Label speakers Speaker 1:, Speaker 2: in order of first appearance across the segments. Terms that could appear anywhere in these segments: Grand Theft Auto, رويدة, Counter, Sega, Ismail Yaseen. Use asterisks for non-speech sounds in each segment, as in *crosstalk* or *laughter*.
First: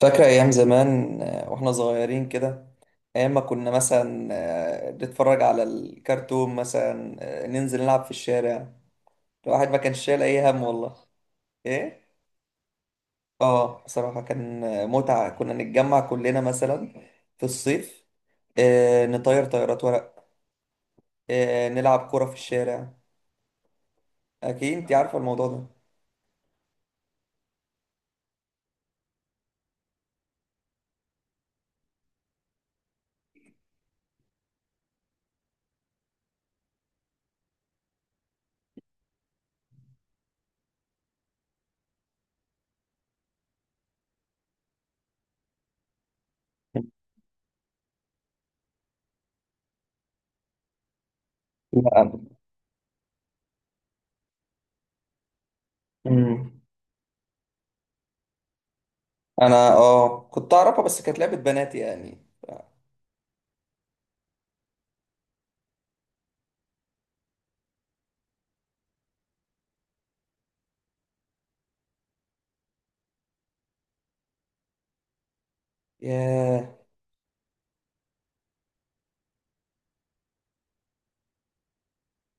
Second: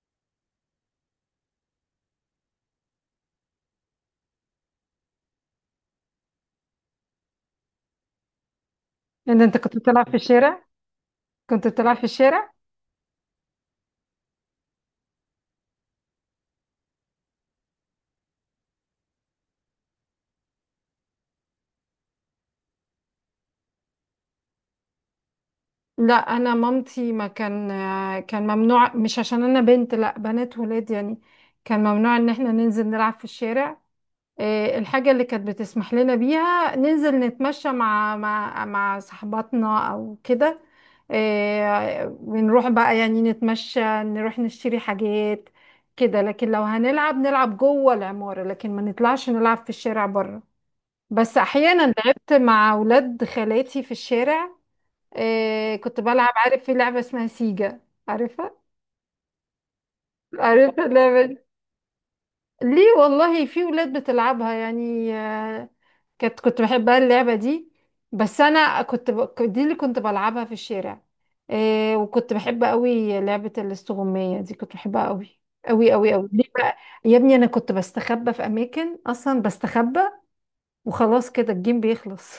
Speaker 1: فاكرة أيام زمان وإحنا صغيرين كده. أيام ما كنا مثلا نتفرج على الكرتون مثلا، ننزل نلعب في الشارع.
Speaker 2: إن أنت
Speaker 1: الواحد
Speaker 2: كنت
Speaker 1: ما كانش
Speaker 2: بتلعب في
Speaker 1: شايل أي هم
Speaker 2: الشارع.
Speaker 1: والله.
Speaker 2: كنت بتلعب
Speaker 1: إيه؟
Speaker 2: في الشارع.
Speaker 1: آه، بصراحة كان متعة. كنا نتجمع كلنا مثلا في الصيف، نطير طيارات ورق، نلعب كرة في الشارع. أكيد أنت عارفة الموضوع ده.
Speaker 2: لا أنا مامتي ما كان، كان ممنوع، مش عشان أنا بنت، لا بنات ولاد يعني. كان ممنوع إن إحنا ننزل نلعب في الشارع. إيه، الحاجة اللي كانت بتسمح لنا بيها ننزل نتمشى مع صحباتنا أو كده. إيه، ونروح بقى يعني نتمشى نروح نشتري حاجات كده، لكن لو
Speaker 1: *laughs*
Speaker 2: هنلعب نلعب جوه العمارة، لكن ما نطلعش نلعب في الشارع بره. بس احيانا
Speaker 1: لا.
Speaker 2: لعبت مع اولاد خالاتي في الشارع. آه كنت بلعب،
Speaker 1: أمم.
Speaker 2: عارف في لعبه اسمها سيجا؟ عارفها؟
Speaker 1: أنا كنت
Speaker 2: عارفه
Speaker 1: أعرفها، بس كانت
Speaker 2: اللعبه
Speaker 1: لعبة
Speaker 2: دي؟
Speaker 1: بنات يعني.
Speaker 2: ليه والله، في اولاد بتلعبها يعني آه. كنت بحبها اللعبه دي. بس انا دي اللي كنت بلعبها في الشارع. آه وكنت بحب قوي لعبه الاستغمايه دي، كنت بحبها قوي قوي قوي قوي. ليه
Speaker 1: ياه.
Speaker 2: بقى؟ يا ابني انا كنت بستخبى في اماكن اصلا بستخبى، وخلاص كده الجيم بيخلص،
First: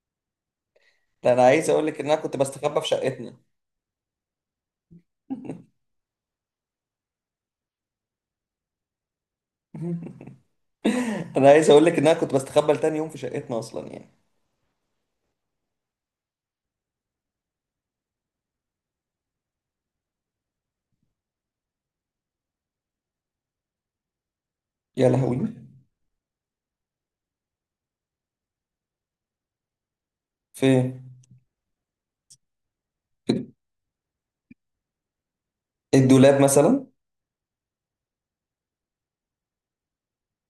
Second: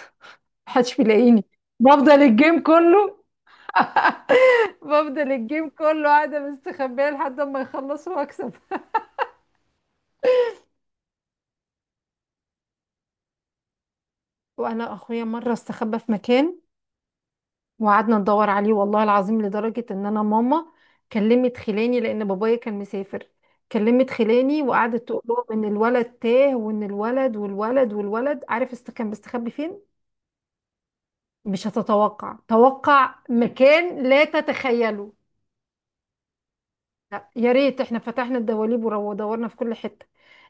Speaker 2: محدش
Speaker 1: ده انا
Speaker 2: بيلاقيني.
Speaker 1: عايز اقول لك ان
Speaker 2: بفضل
Speaker 1: انا كنت
Speaker 2: الجيم
Speaker 1: بستخبى في
Speaker 2: كله
Speaker 1: شقتنا.
Speaker 2: *laughs* بفضل الجيم كله قاعدة مستخبية لحد ما يخلصوا واكسب.
Speaker 1: *laughs* انا عايز اقول لك ان انا كنت بستخبى لتاني يوم في شقتنا اصلا يعني.
Speaker 2: وانا اخويا مرة استخبى في مكان، وقعدنا ندور عليه والله العظيم، لدرجة ان انا ماما كلمت خلاني لان بابايا كان مسافر. كلمت خلاني وقعدت
Speaker 1: يا
Speaker 2: تقول لهم
Speaker 1: لهوي.
Speaker 2: ان الولد تاه، وان الولد والولد والولد، عارف است كان مستخبي فين؟
Speaker 1: فين؟
Speaker 2: مش هتتوقع، توقع
Speaker 1: في
Speaker 2: مكان لا تتخيله.
Speaker 1: الدولاب مثلا؟
Speaker 2: لا يا ريت، احنا فتحنا الدواليب ودورنا في كل حتة.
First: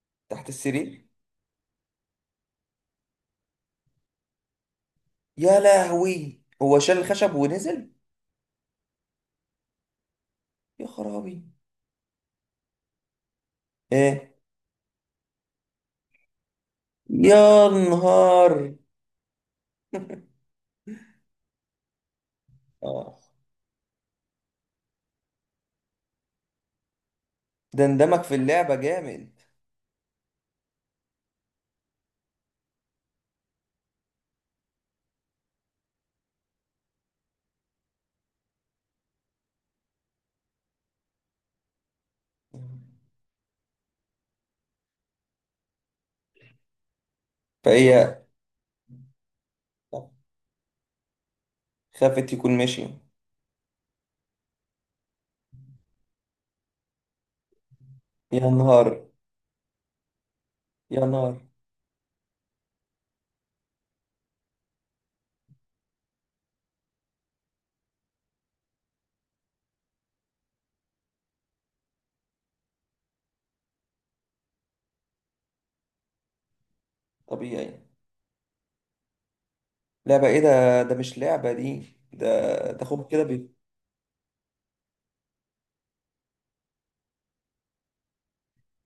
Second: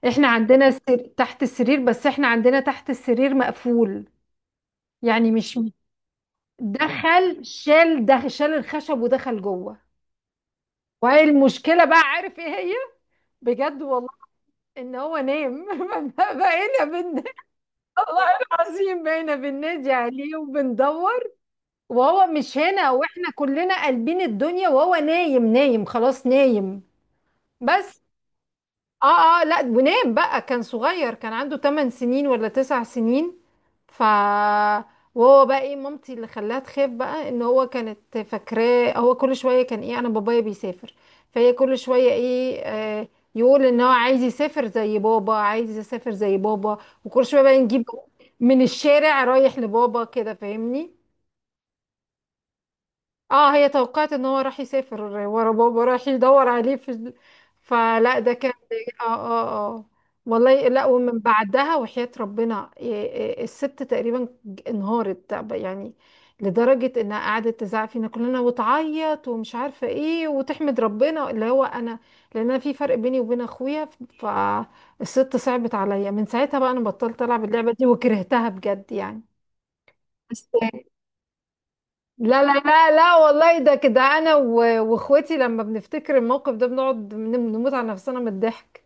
Speaker 2: احنا
Speaker 1: تحت
Speaker 2: عندنا
Speaker 1: السرير.
Speaker 2: تحت السرير، بس احنا عندنا تحت السرير مقفول يعني، مش
Speaker 1: يا لهوي، هو شال الخشب ونزل.
Speaker 2: دخل شال الخشب ودخل جوه.
Speaker 1: يا
Speaker 2: وايه
Speaker 1: خرابي.
Speaker 2: المشكلة بقى، عارف ايه هي؟ بجد والله.
Speaker 1: ايه؟
Speaker 2: ان هو نام. *laughs* بقينا بن
Speaker 1: يا
Speaker 2: والله
Speaker 1: نهار.
Speaker 2: العظيم بقينا بننادي عليه وبندور وهو مش هنا،
Speaker 1: آه.
Speaker 2: واحنا كلنا قلبين الدنيا وهو نايم، نايم خلاص نايم.
Speaker 1: ده
Speaker 2: بس
Speaker 1: اندمج في اللعبة جامد.
Speaker 2: اه لا، ونام بقى، كان صغير، كان عنده 8 سنين ولا 9 سنين. ف وهو بقى ايه مامتي اللي خلاها تخاف، بقى ان هو كانت فاكراه هو كل شويه كان ايه، انا بابايا بيسافر، فهي كل شويه ايه آه، يقول ان هو عايز يسافر زي بابا، عايز يسافر زي بابا. وكل شويه بقى نجيب
Speaker 1: فهي
Speaker 2: من الشارع رايح لبابا كده، فاهمني؟
Speaker 1: خافت يكون ماشي.
Speaker 2: اه هي توقعت ان هو راح يسافر ورا بابا، راح يدور عليه في فلا ده
Speaker 1: يا
Speaker 2: كان. اه
Speaker 1: نهار.
Speaker 2: اه اه والله لا،
Speaker 1: يا
Speaker 2: ومن
Speaker 1: نهار.
Speaker 2: بعدها وحياة ربنا الست تقريبا انهارت يعني، لدرجة انها قعدت تزعق فينا كلنا وتعيط ومش عارفة ايه، وتحمد ربنا اللي هو انا، لان انا في فرق بيني وبين اخويا. فالست صعبت عليا، من ساعتها بقى انا بطلت العب اللعبة
Speaker 1: طبيعي.
Speaker 2: دي وكرهتها بجد يعني.
Speaker 1: لعبة ايه
Speaker 2: بس
Speaker 1: ده؟ ده مش لعبة دي ده.
Speaker 2: لا لا
Speaker 1: ده
Speaker 2: لا
Speaker 1: خب
Speaker 2: لا
Speaker 1: كده
Speaker 2: والله، ده كده انا واخواتي لما بنفتكر الموقف ده بنقعد بنموت على نفسنا من الضحك.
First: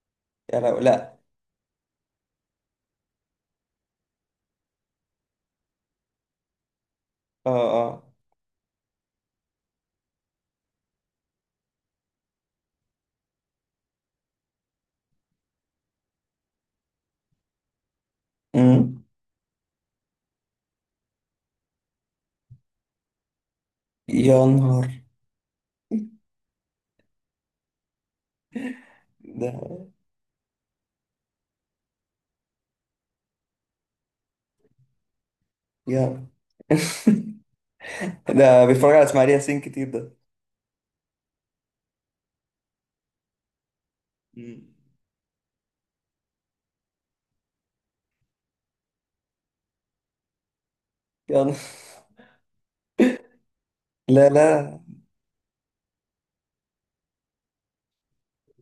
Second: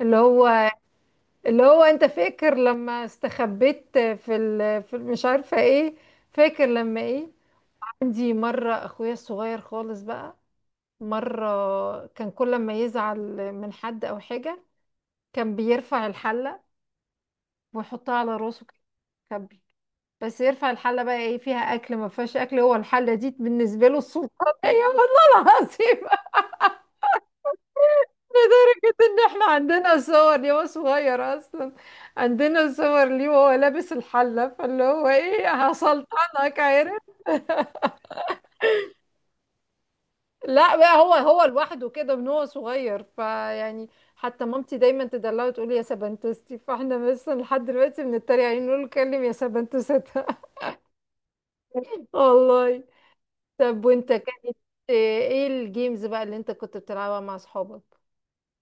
Speaker 2: اللي
Speaker 1: يا
Speaker 2: هو
Speaker 1: لهوي. لا.
Speaker 2: اللي هو انت فاكر لما استخبيت في مش عارفه ايه؟ فاكر لما ايه؟
Speaker 1: اه اه.
Speaker 2: عندي مره اخويا الصغير خالص بقى، مره كان كل ما يزعل من حد او حاجه كان بيرفع الحله ويحطها على راسه
Speaker 1: امم.
Speaker 2: كده. بس يرفع الحله بقى ايه، فيها اكل ما فيهاش اكل، هو الحله دي بالنسبه له
Speaker 1: يا
Speaker 2: السلطانيه. *laughs*
Speaker 1: نهار
Speaker 2: والله العظيم، لدرجه ان احنا
Speaker 1: ده.
Speaker 2: عندنا صور ليه هو صغير اصلا، عندنا صور ليه وهو لابس الحله. فاللي هو ايه،
Speaker 1: يا *laughs*
Speaker 2: هسلطنك عارف.
Speaker 1: ده بيتفرج على اسماعيل ياسين كتير ده.
Speaker 2: لا بقى، هو لوحده كده من هو صغير فيعني. حتى
Speaker 1: مم.
Speaker 2: مامتي دايما تدلعه وتقول يا سبنتستي، فاحنا مثلا لحد دلوقتي بنتريق عليه نقول له كلم يا سبنتستها.
Speaker 1: يا نهار.
Speaker 2: *laughs* والله. طب وانت
Speaker 1: لا
Speaker 2: كانت
Speaker 1: لا
Speaker 2: ايه الجيمز بقى اللي انت كنت بتلعبها مع اصحابك؟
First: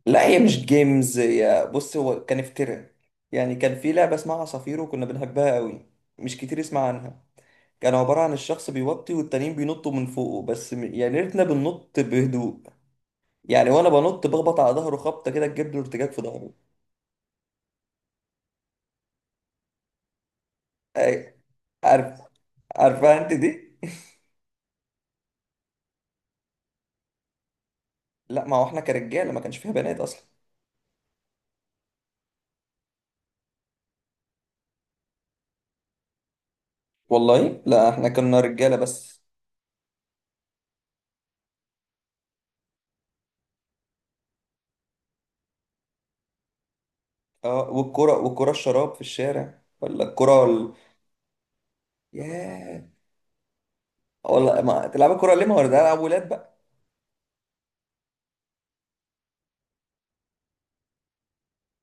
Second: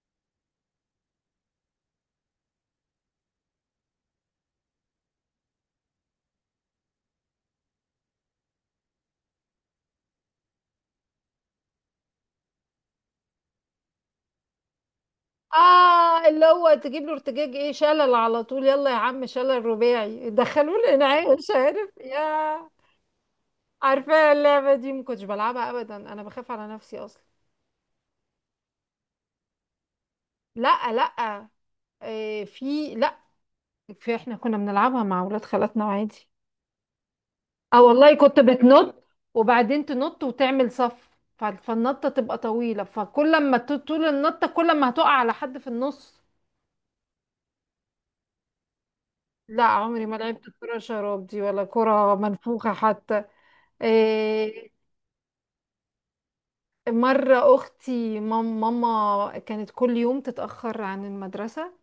Speaker 1: لا، هي مش جيمز، يا بص، هو كان افتراء يعني. كان في لعبة اسمها عصافير وكنا بنحبها قوي. مش كتير يسمع عنها. كان عبارة عن الشخص بيوطي والتانيين بينطوا من فوقه بس يعني ريتنا بننط بهدوء يعني. وانا بنط بخبط على ظهره خبطة كده تجيب له ارتجاج في
Speaker 2: اه اللي
Speaker 1: ظهره.
Speaker 2: هو تجيب له ارتجاج، ايه شلل على طول، يلا يا عم شلل رباعي دخلوه
Speaker 1: أي-
Speaker 2: الانعاء *laughs* مش عارف
Speaker 1: عارف.
Speaker 2: يا.
Speaker 1: عارفها انت دي؟
Speaker 2: عارفه اللعبه دي، ما كنتش بلعبها ابدا، انا بخاف على نفسي اصلا.
Speaker 1: *laughs* لا، ما هو احنا كرجاله ما كانش فيها بنات اصلا.
Speaker 2: لا إيه، في لا في، احنا كنا بنلعبها مع اولاد خالاتنا عادي.
Speaker 1: والله
Speaker 2: اه
Speaker 1: لا، احنا
Speaker 2: والله كنت
Speaker 1: كنا رجاله
Speaker 2: بتنط،
Speaker 1: بس.
Speaker 2: وبعدين تنط وتعمل صف. فالنطه تبقى طويله، فكل ما طول النطه، كل ما هتقع على حد في النص.
Speaker 1: اه. والكره، والكره الشراب في الشارع،
Speaker 2: لا
Speaker 1: ولا
Speaker 2: عمري ما لعبت
Speaker 1: الكره
Speaker 2: كرة شراب دي، ولا كرة منفوخة
Speaker 1: ياه.
Speaker 2: حتى.
Speaker 1: والله
Speaker 2: إيه.
Speaker 1: ما تلعب الكره ليه؟ ما هو ده العب ولاد بقى.
Speaker 2: مرة أختي ماما كانت كل يوم تتأخر عن المدرسة،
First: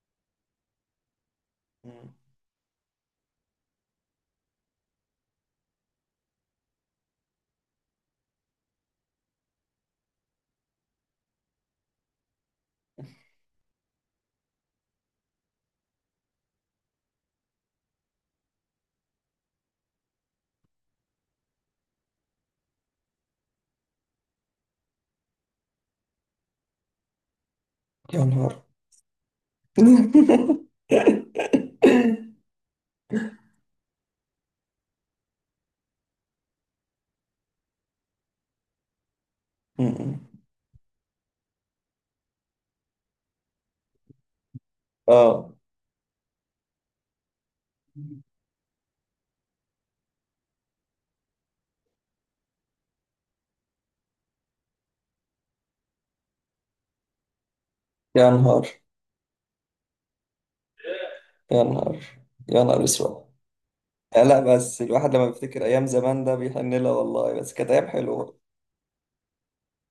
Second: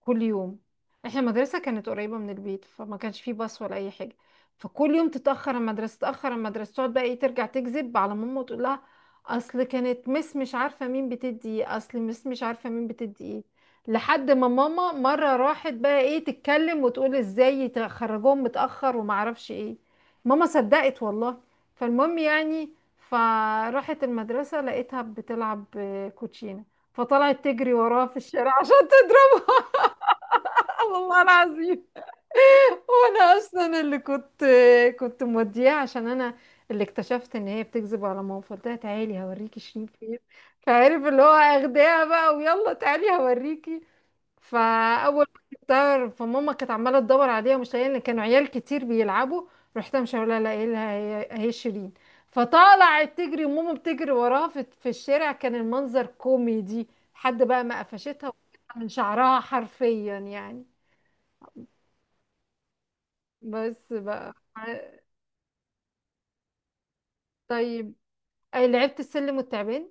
Speaker 2: كل يوم. احنا المدرسة كانت
Speaker 1: مم.
Speaker 2: قريبة من البيت، فما كانش فيه باص ولا أي حاجة. فكل يوم تتأخر المدرسة، تتأخر المدرسة، تقعد بقى ايه، ترجع تكذب على ماما وتقول لها أصل كانت مش عارفة مين بتدي ايه، أصل مش عارفة مين بتدي ايه. لحد ما ماما مرة راحت بقى ايه تتكلم وتقول ازاي تخرجوهم متأخر وما اعرفش ايه. ماما صدقت والله. فالمهم يعني، فراحت المدرسة لقيتها بتلعب كوتشينة. فطلعت تجري وراه في
Speaker 1: يا
Speaker 2: الشارع
Speaker 1: نهار.
Speaker 2: عشان تضربه. الله العظيم.
Speaker 1: *laughs*
Speaker 2: وانا اصلا اللي كنت، كنت مودياه عشان انا اللي اكتشفت ان هي بتكذب على ماما، فقلت لها تعالي هوريكي شيرين فين.
Speaker 1: مم.
Speaker 2: فعرف اللي هو اخداها بقى ويلا تعالي هوريكي. فاول ما
Speaker 1: اه.
Speaker 2: جبتها، فماما كانت عماله تدور عليها مش لاقيه، ان كانوا عيال كتير بيلعبوا، رحت مش لها لاقيه لها هي شيرين. فطلعت تجري، وماما بتجري وراها في في الشارع، كان المنظر كوميدي. حد بقى ما
Speaker 1: يا
Speaker 2: قفشتها
Speaker 1: نهار.
Speaker 2: من شعرها حرفيا يعني.
Speaker 1: يا نهار. يا نهار اسود.
Speaker 2: بس
Speaker 1: آه،
Speaker 2: بقى.
Speaker 1: لا بس الواحد لما بيفتكر ايام زمان ده بيحن لها والله، بس كانت ايام
Speaker 2: طيب،
Speaker 1: حلوه.
Speaker 2: أي لعبت السلم والتعبان؟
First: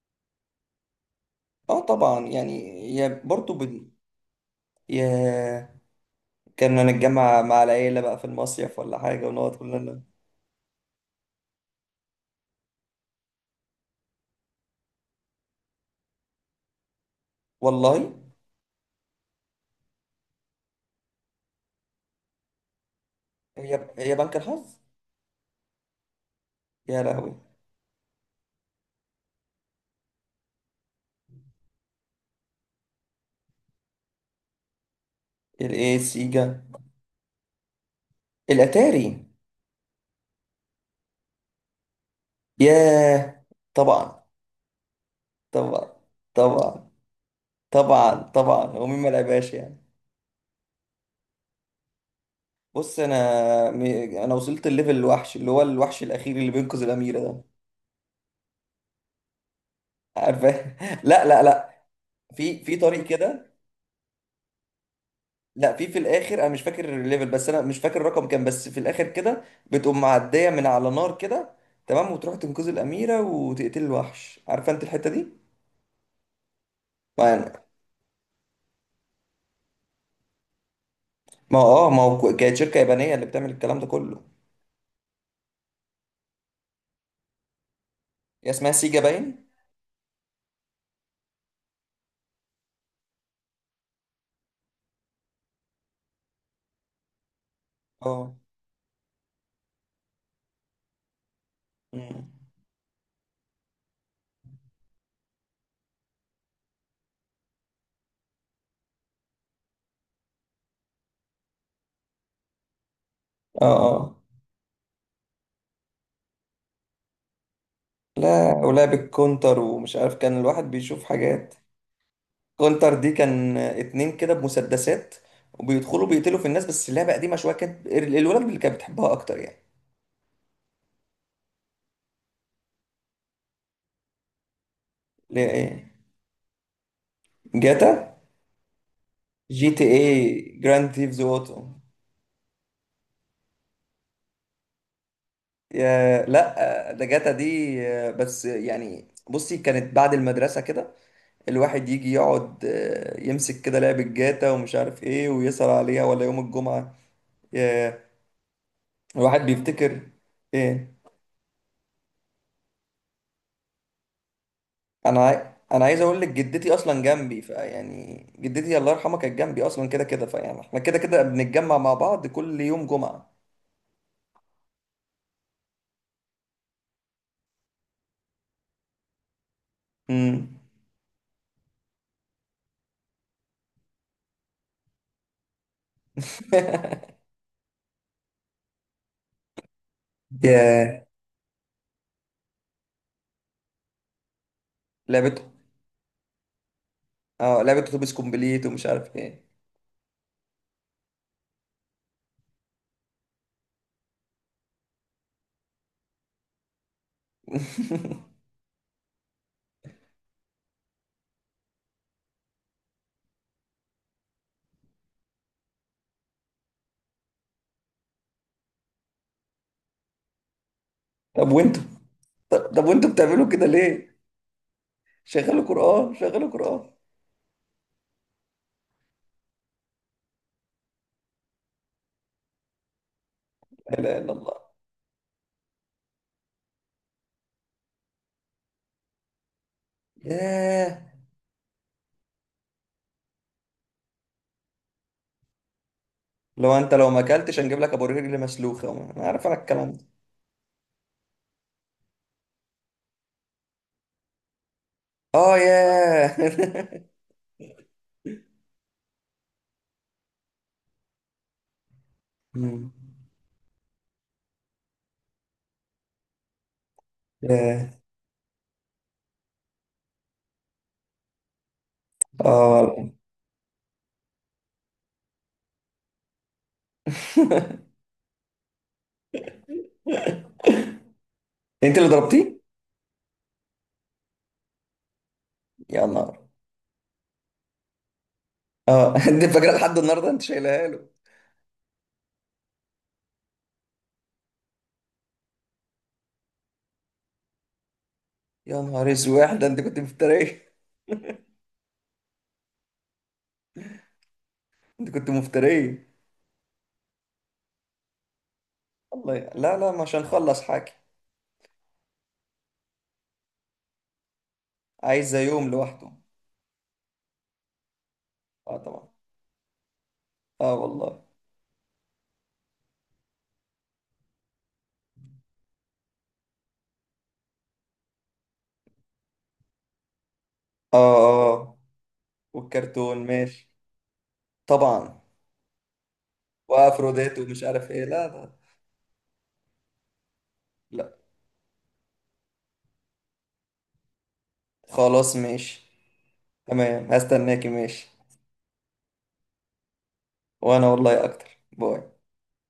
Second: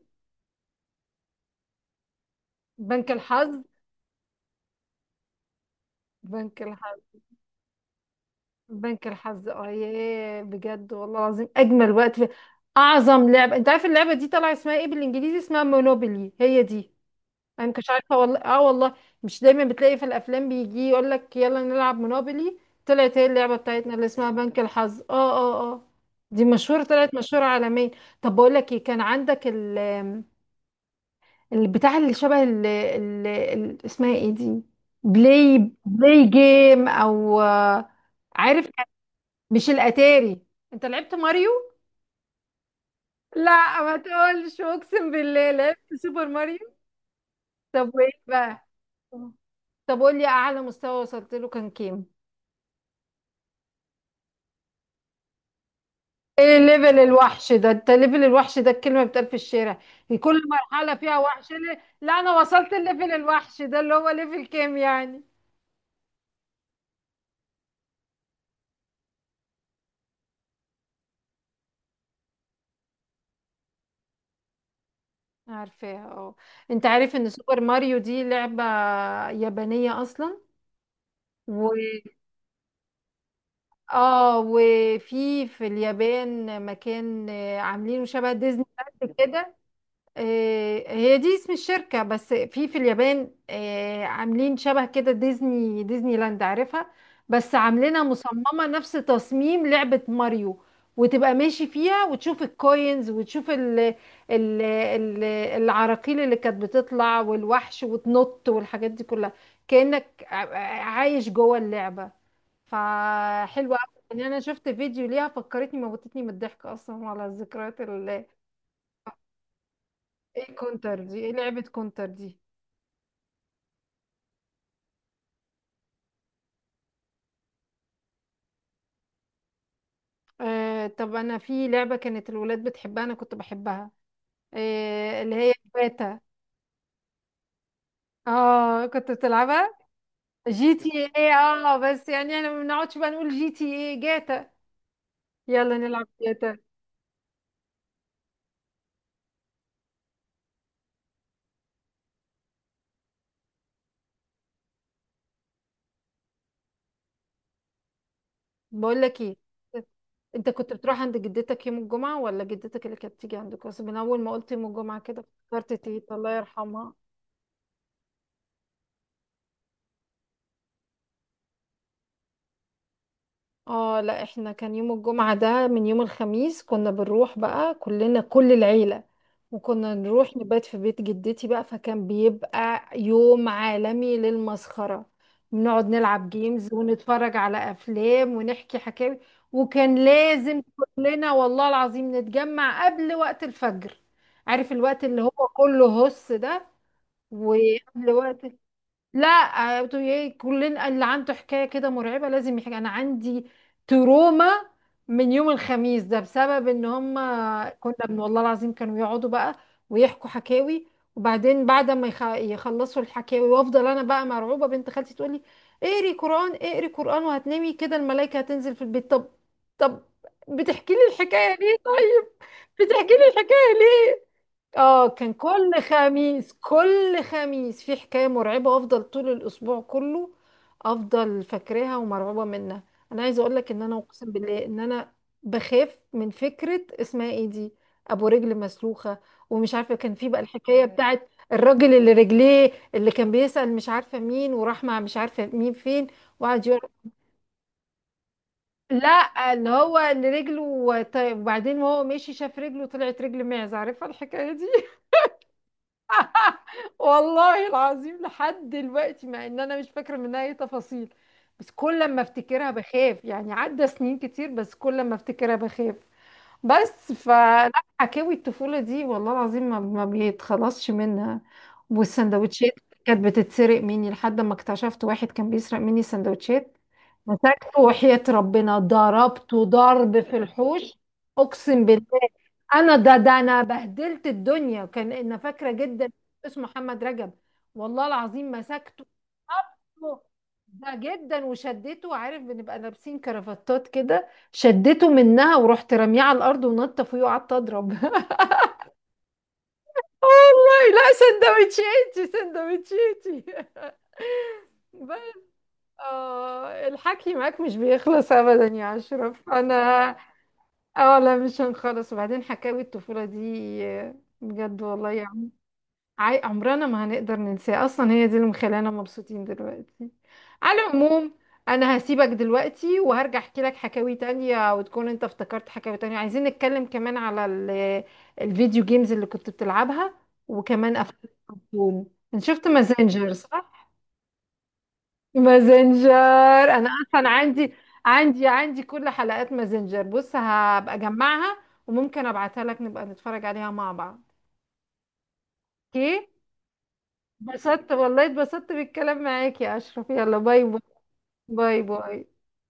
Speaker 1: اه طبعا يعني.
Speaker 2: بنك
Speaker 1: يا برضو
Speaker 2: الحظ،
Speaker 1: يا.
Speaker 2: بنك
Speaker 1: كنا
Speaker 2: الحظ،
Speaker 1: نتجمع مع العيله بقى في المصيف ولا
Speaker 2: بنك
Speaker 1: حاجه،
Speaker 2: الحظ.
Speaker 1: ونقعد
Speaker 2: اه
Speaker 1: كلنا.
Speaker 2: ياه بجد والله العظيم، اجمل وقت في اعظم لعبه. انت عارف اللعبه دي طالعه اسمها ايه بالانجليزي؟ اسمها مونوبولي هي دي. انا ما كنتش
Speaker 1: والله.
Speaker 2: عارفه والله، اه والله. مش دايما بتلاقي في الافلام بيجي يقول لك يلا نلعب مونوبولي؟ طلعت هي اللعبه
Speaker 1: هي
Speaker 2: بتاعتنا اللي
Speaker 1: هي
Speaker 2: اسمها
Speaker 1: بنك
Speaker 2: بنك
Speaker 1: الحظ.
Speaker 2: الحظ. اه. دي مشهوره،
Speaker 1: يا
Speaker 2: طلعت
Speaker 1: لهوي.
Speaker 2: مشهوره عالميا. طب بقول لك ايه، كان عندك ال، البتاع اللي شبه ال اسمها ايه دي، بلاي
Speaker 1: الايه،
Speaker 2: بلاي
Speaker 1: سيجا؟
Speaker 2: جيم او عارف
Speaker 1: الاتاري.
Speaker 2: مش الاتاري. انت لعبت ماريو؟
Speaker 1: ياه.
Speaker 2: لا ما
Speaker 1: طبعا
Speaker 2: تقولش، اقسم بالله
Speaker 1: طبعا
Speaker 2: لعبت سوبر ماريو.
Speaker 1: طبعا
Speaker 2: طب وايه
Speaker 1: طبعا طبعا،
Speaker 2: بقى،
Speaker 1: هو مين ما لعبهاش يعني؟
Speaker 2: طب قول لي اعلى مستوى وصلت له كان كام؟
Speaker 1: بص م... انا وصلت الليفل الوحش، اللي هو الوحش الاخير اللي
Speaker 2: ايه
Speaker 1: بينقذ
Speaker 2: ليفل
Speaker 1: الاميره ده.
Speaker 2: الوحش ده، انت ليفل الوحش ده الكلمه بتقال في الشارع؟ كل
Speaker 1: عارفه.
Speaker 2: مرحله
Speaker 1: *laughs*
Speaker 2: فيها
Speaker 1: لا لا
Speaker 2: وحش.
Speaker 1: لا،
Speaker 2: لا انا
Speaker 1: في
Speaker 2: وصلت
Speaker 1: في طريق
Speaker 2: الليفل
Speaker 1: كده.
Speaker 2: الوحش ده اللي هو ليفل كام يعني؟
Speaker 1: لا، في الاخر، انا مش فاكر الليفل، بس انا مش فاكر الرقم كام، بس في الاخر كده بتقوم معديه من على نار كده، تمام، وتروح تنقذ الاميره وتقتل الوحش. عارفه انت الحته دي؟
Speaker 2: عارفاها اه. انت عارف ان
Speaker 1: ما
Speaker 2: سوبر ماريو دي لعبة يابانية اصلا؟
Speaker 1: ما هو
Speaker 2: و
Speaker 1: اه ما هو ك- كانت شركة يابانية اللي بتعمل الكلام ده كله.
Speaker 2: اه وفي في اليابان مكان عاملينه شبه
Speaker 1: هي
Speaker 2: ديزني
Speaker 1: اسمها سيجا
Speaker 2: لاند
Speaker 1: باين.
Speaker 2: كده. هي دي اسم الشركة، بس في في اليابان عاملين شبه كده ديزني، ديزني لاند عارفها؟ بس عاملينها
Speaker 1: اه.
Speaker 2: مصممة نفس تصميم لعبة ماريو. وتبقى ماشي فيها
Speaker 1: مم.
Speaker 2: وتشوف الكوينز وتشوف ال العراقيل اللي كانت بتطلع والوحش وتنط والحاجات دي كلها. كأنك عايش جوه اللعبة.
Speaker 1: اه
Speaker 2: فحلوة أوي.
Speaker 1: اه،
Speaker 2: يعني أنا شفت فيديو ليها فكرتني، موتتني من الضحك أصلا على ذكريات.
Speaker 1: لا، ولعب الكونتر ومش عارف، كان
Speaker 2: ايه
Speaker 1: الواحد
Speaker 2: كونتر
Speaker 1: بيشوف
Speaker 2: دي، ايه
Speaker 1: حاجات.
Speaker 2: لعبة كونتر دي؟
Speaker 1: كونتر دي كان اتنين كده بمسدسات، وبيدخلوا بيقتلوا في الناس، بس اللعبة قديمة شوية، كانت الولاد اللي كانت بتحبها أكتر يعني.
Speaker 2: آه طب انا في لعبة كانت الولاد بتحبها انا كنت بحبها، آه اللي
Speaker 1: ليه؟
Speaker 2: هي
Speaker 1: ايه؟
Speaker 2: باتا.
Speaker 1: جاتا.
Speaker 2: اه كنت
Speaker 1: جي
Speaker 2: بتلعبها
Speaker 1: تي اي،
Speaker 2: جي
Speaker 1: جراند
Speaker 2: تي
Speaker 1: ثيفز
Speaker 2: ايه.
Speaker 1: اوتو.
Speaker 2: اه بس يعني انا ما بنقعدش بقى نقول جي تي ايه، جاتا، يلا نلعب
Speaker 1: يا
Speaker 2: جاتا.
Speaker 1: لا، ده جاتا دي، بس يعني بصي، كانت بعد المدرسة كده الواحد يجي يقعد، يمسك كده لعبة جاتا ومش عارف ايه ويسهر عليها، ولا يوم الجمعة. ياه.
Speaker 2: بقول لك ايه،
Speaker 1: الواحد بيفتكر.
Speaker 2: انت كنت
Speaker 1: ايه؟
Speaker 2: بتروح عند جدتك يوم الجمعة ولا جدتك اللي كانت تيجي عندك؟ بس من اول ما قلت يوم الجمعة كده افتكرت
Speaker 1: انا عايز
Speaker 2: تيتا،
Speaker 1: اقول لك،
Speaker 2: الله
Speaker 1: جدتي
Speaker 2: يرحمها.
Speaker 1: اصلا جنبي، فيعني جدتي الله يرحمها كانت جنبي اصلا كده كده، فيعني احنا كده كده بنتجمع مع بعض كل يوم جمعة.
Speaker 2: اه لا، احنا كان يوم الجمعة ده من يوم الخميس كنا بنروح بقى كلنا، كل العيلة، وكنا نروح
Speaker 1: امم.
Speaker 2: نبات في بيت جدتي بقى، فكان بيبقى يوم عالمي للمسخرة. بنقعد نلعب جيمز
Speaker 1: *laughs*
Speaker 2: ونتفرج على أفلام ونحكي حكاوي. وكان لازم
Speaker 1: ياه.
Speaker 2: كلنا والله العظيم نتجمع قبل وقت الفجر. عارف الوقت اللي هو
Speaker 1: لعبة
Speaker 2: كله هس ده؟
Speaker 1: اه لعبة
Speaker 2: وقبل
Speaker 1: اتوبيس
Speaker 2: وقت،
Speaker 1: كومبليت ومش عارف
Speaker 2: لا
Speaker 1: ايه.
Speaker 2: بتقول ايه، كلنا اللي عنده حكايه كده مرعبه لازم يحكي. انا عندي تروما من يوم الخميس ده بسبب ان هم، كنا من والله
Speaker 1: *laughs*
Speaker 2: العظيم كانوا يقعدوا بقى ويحكوا حكاوي. وبعدين بعد ما يخلصوا الحكاوي وافضل انا بقى مرعوبه، بنت خالتي تقول لي اقري قران، اقري قران وهتنامي كده الملائكه هتنزل في البيت. طب، طب بتحكي لي الحكايه
Speaker 1: طب
Speaker 2: ليه
Speaker 1: وانتوا
Speaker 2: طيب؟
Speaker 1: طب، وانتوا
Speaker 2: بتحكي لي
Speaker 1: بتعملوا كده
Speaker 2: الحكايه
Speaker 1: ليه؟
Speaker 2: ليه؟ اه كان
Speaker 1: شغلوا
Speaker 2: كل
Speaker 1: قرآن، شغلوا
Speaker 2: خميس،
Speaker 1: قرآن.
Speaker 2: كل خميس في حكاية مرعبة، افضل طول الاسبوع كله افضل فاكراها ومرعوبة منها. انا عايزة اقول لك ان انا
Speaker 1: لا اله
Speaker 2: اقسم
Speaker 1: الا
Speaker 2: بالله
Speaker 1: الله.
Speaker 2: ان انا بخاف من فكرة اسمها ايه دي، ابو رجل مسلوخة. ومش عارفة كان في بقى الحكاية
Speaker 1: ياه.
Speaker 2: بتاعت الراجل اللي رجليه، اللي كان بيسأل مش عارفة مين، وراح مع مش عارفة مين فين، وقعد
Speaker 1: لو
Speaker 2: يقول،
Speaker 1: انت لو ما اكلتش هنجيب لك ابو رجل مسلوخه. انا عارف
Speaker 2: لا
Speaker 1: انا
Speaker 2: اللي
Speaker 1: الكلام
Speaker 2: هو
Speaker 1: ده.
Speaker 2: اللي رجله طيب، وبعدين وهو ماشي شاف رجله طلعت رجل معز، عارفة الحكاية دي؟
Speaker 1: اه ياه.
Speaker 2: والله العظيم لحد دلوقتي مع ان انا مش فاكره منها اي تفاصيل، بس كل ما
Speaker 1: *laughs*
Speaker 2: افتكرها
Speaker 1: مم.
Speaker 2: بخاف يعني، عدى سنين كتير بس كل ما افتكرها بخاف. بس فلا،
Speaker 1: ياه.
Speaker 2: حكاوي الطفوله دي والله العظيم ما بيتخلصش منها.
Speaker 1: اه
Speaker 2: والسندوتشات
Speaker 1: والله.
Speaker 2: كانت بتتسرق مني لحد ما اكتشفت واحد كان بيسرق مني سندوتشات، مسكته وحياة ربنا ضربته ضرب في الحوش، اقسم
Speaker 1: انت اللي
Speaker 2: بالله.
Speaker 1: ضربتيه؟
Speaker 2: انا ده انا بهدلت الدنيا، كان انا فاكره
Speaker 1: يا
Speaker 2: جدا،
Speaker 1: نهار.
Speaker 2: اسمه محمد رجب. والله العظيم مسكته
Speaker 1: اه. *laughs* انت فاكره لحد
Speaker 2: خبطه
Speaker 1: النهارده، انت شايلها
Speaker 2: ده
Speaker 1: له.
Speaker 2: جدا وشدته، عارف بنبقى لابسين كرافتات كده، شدته منها ورحت رميه على الارض ونطه فيه وقعدت اضرب.
Speaker 1: يا نهار اسود، ده انت كنت
Speaker 2: *laughs*
Speaker 1: مفتريه.
Speaker 2: والله لا، سندوتشاتي سندوتشاتي. *laughs*
Speaker 1: *laughs* انت
Speaker 2: بس.
Speaker 1: كنت مفتريه.
Speaker 2: آه الحكي معاك مش بيخلص ابدا يا اشرف،
Speaker 1: لا لا،
Speaker 2: انا
Speaker 1: مش هنخلص حاجه.
Speaker 2: اه لا، مش هنخلص. وبعدين حكاوي الطفوله دي بجد والله.
Speaker 1: عايزه يوم لوحده.
Speaker 2: عمرنا ما هنقدر ننساه اصلا، هي دي اللي
Speaker 1: اه
Speaker 2: مخلانا
Speaker 1: طبعا.
Speaker 2: مبسوطين دلوقتي.
Speaker 1: اه
Speaker 2: على
Speaker 1: والله.
Speaker 2: العموم، انا هسيبك دلوقتي وهرجع احكي لك حكاوي تانية وتكون انت افتكرت حكاوي تانية، عايزين نتكلم كمان على الفيديو جيمز اللي كنت بتلعبها، وكمان
Speaker 1: اه
Speaker 2: افلام
Speaker 1: اه.
Speaker 2: الكرتون. انت شفت
Speaker 1: والكرتون
Speaker 2: مازنجر
Speaker 1: ماشي.
Speaker 2: صح؟
Speaker 1: طبعا.
Speaker 2: مازنجر. انا اصلا
Speaker 1: وافروديت ومش
Speaker 2: عندي
Speaker 1: عارف ايه. لا
Speaker 2: عندي
Speaker 1: لا
Speaker 2: عندي كل حلقات مازنجر، بص هبقى
Speaker 1: لا.
Speaker 2: اجمعها وممكن ابعتها لك نبقى نتفرج عليها مع بعض.
Speaker 1: خلاص، ماشي.
Speaker 2: اوكي.
Speaker 1: تمام، هستناكي.
Speaker 2: اتبسطت
Speaker 1: ماشي.
Speaker 2: والله، اتبسطت بالكلام معاك يا أشرف، يلا باي باي.
Speaker 1: وانا والله اكتر.
Speaker 2: باي
Speaker 1: باي.
Speaker 2: باي.